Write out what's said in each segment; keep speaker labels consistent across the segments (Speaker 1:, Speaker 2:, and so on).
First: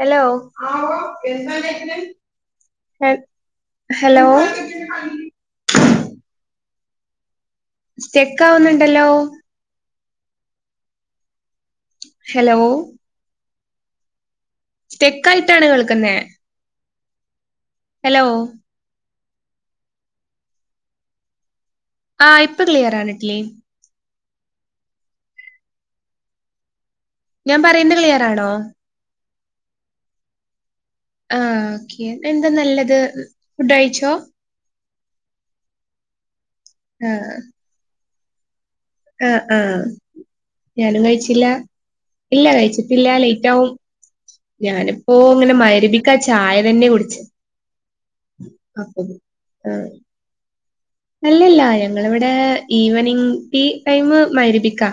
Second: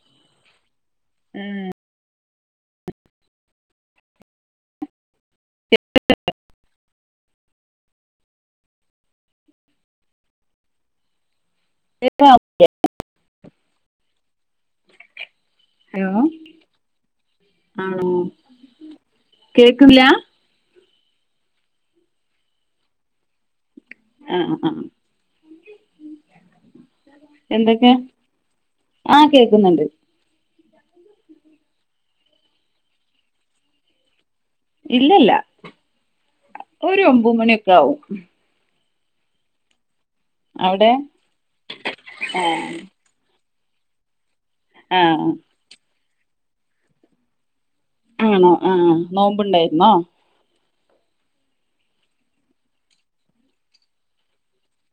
Speaker 1: Hello
Speaker 2: ആഹ്
Speaker 1: hello സ്റ്റെക്കാവുന്നുണ്ടല്ലോ
Speaker 2: കേക്കാവോ
Speaker 1: ഹലോ സ്റ്റെക്കായിട്ടാണ്
Speaker 2: ഹലോ
Speaker 1: കേൾക്കുന്നെ
Speaker 2: ആണോ കേക്ക്ണ്ല്ല
Speaker 1: ആ ഇപ്പൊ ക്ലിയറാണ് ക്ലി
Speaker 2: ആഹ് ആ
Speaker 1: ഞാൻ പറയ്ന്നേ ക്ലിയറാണോ
Speaker 2: ക്കുന്ന്ണ്ട്
Speaker 1: ആ ഓക്കെ. എന്ത നല്ലത്. ഫുഡ് കഴിച്ചോ?
Speaker 2: ഇല്ലല്ല. ഒരു
Speaker 1: ആ
Speaker 2: ഒമ്പത് മണിയൊക്കെ ആവും.
Speaker 1: ആ ആ
Speaker 2: അവിടെ
Speaker 1: ഞാനും കഴിച്ചില്ല. ഇല്ല കഴിച്ചിട്ടില്ലാ ലൈ റ്റാവും. ഞാനിപ്പോ
Speaker 2: ആഹ്
Speaker 1: അങ്ങനെ മഹ്‌രിബി ക്കാ ചായ തന്നെ കുടിച്ച്
Speaker 2: ആണോ ആഹ് നോമ്പ്ണ്ടായിുന്നോ
Speaker 1: അല്ലല്ല ഞങ്ങളിവിടെ ഈവനിങ് ടീ ടൈം മഅരിബിക്കാ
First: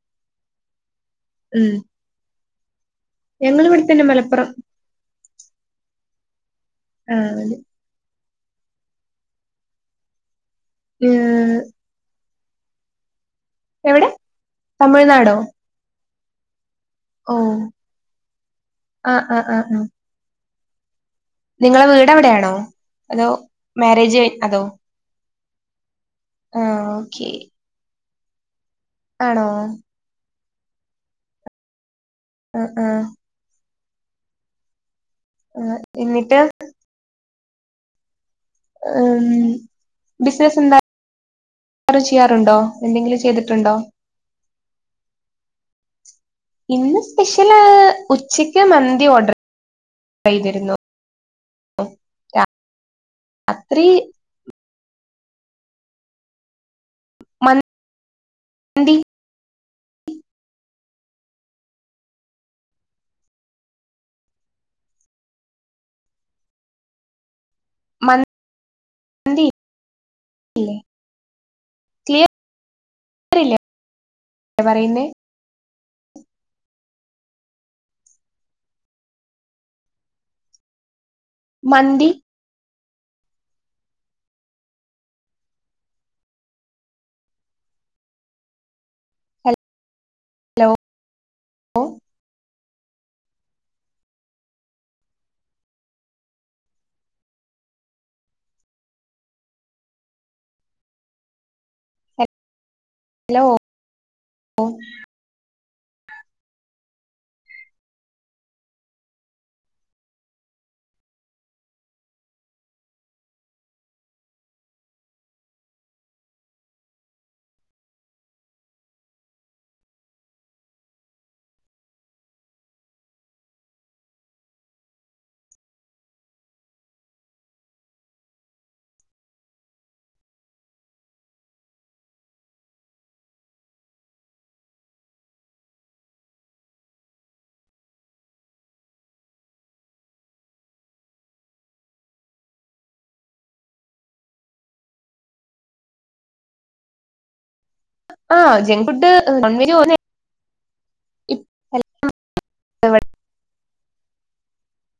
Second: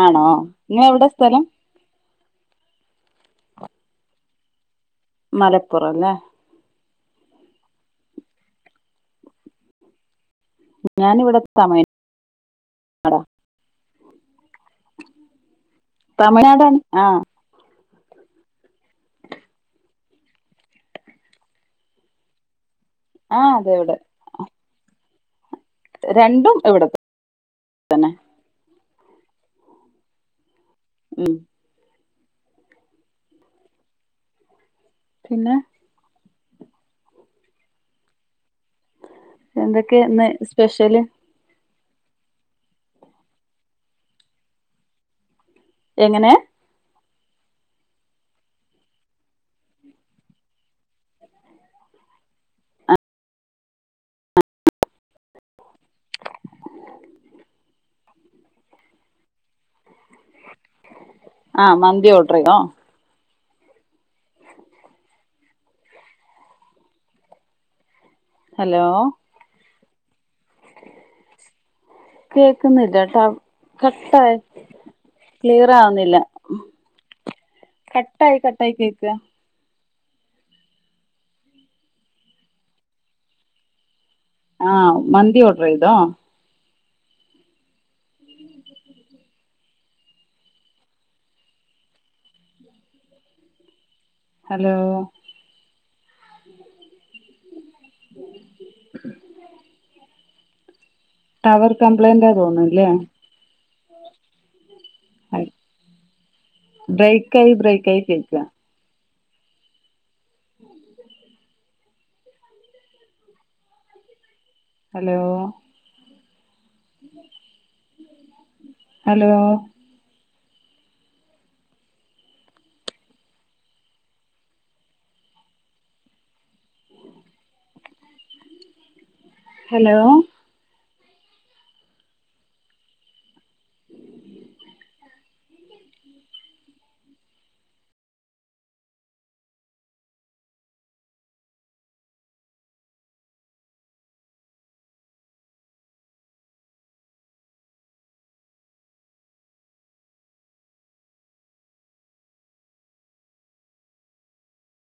Speaker 2: ആണോ നി എവിടെസ്
Speaker 1: ഉം ഞങ്ങൾ ഇവിടെത്തന്നെ മലപ്പുറം
Speaker 2: മലപ്പുറം ലെ
Speaker 1: ആഹ അതെ ഏ,
Speaker 2: ഞാനിവിടെത്തമയ ആഹ
Speaker 1: എവിടെ തമിഴ്നാടോ
Speaker 2: തമിഴ്നാടാണ് ആഹ
Speaker 1: ആഹ ആഹ ആഹ് ആഹ നിങ്ങളെ വീട് എവിടെയാണോ അതോ
Speaker 2: ആഹ് അതെ ഇവിടെ
Speaker 1: മാരേജ് അതോ
Speaker 2: രണ്ടും
Speaker 1: ആഹ്
Speaker 2: ഇവിടത്തെ
Speaker 1: ഓക്കെ
Speaker 2: തന്നെ
Speaker 1: ആണോ
Speaker 2: ഉം
Speaker 1: ആഹ ആഹ
Speaker 2: പിന്നെ
Speaker 1: ആ എന്നിട്ട് ഉം
Speaker 2: എന്തൊക്കെ ഇന്ന്
Speaker 1: ബിസിനസ് എന്താ
Speaker 2: സ്പെഷ്യല്
Speaker 1: അവറ് ചെയ്യാറുണ്ടോ എന്തെങ്കിലും ചെയ്തിട്ടുണ്ടോ
Speaker 2: എങ്ങനെ
Speaker 1: ഇന്ന് സ്പെഷ്യൽ ഉച്ചക്ക് മന്തി ഓർഡർ ചെയ്തിരുന്നു രാത്രി മ മന്ദി
Speaker 2: ആഹ മതിി ഓട്ടറക്കോ
Speaker 1: മ
Speaker 2: ഹലോ
Speaker 1: ഇല്ലേ ക്ലിയർ
Speaker 2: കേക്കുന്നില്ല ട്ട
Speaker 1: ഇല്ലേ
Speaker 2: ക ക്ർ
Speaker 1: പറയുന്നേ
Speaker 2: ുന്നില്ല കട്ടായി കട്ടായി കേക്ക
Speaker 1: മന്ന്ദി
Speaker 2: ആഹ മന്ന്ദി ഓട്ര ഇതോ
Speaker 1: hello hello
Speaker 2: hello tower complaint ആ തോന്നുന്നു അല്ലേ
Speaker 1: ഓ
Speaker 2: ബ്രേക്ക ആായി ബ്രേക്ക ആായി കേക്കുക ഹലോ ഹലോ ഹലോ ഉ
Speaker 1: ആഹ ജങ്ക് ഫുഡ് [unintelligible]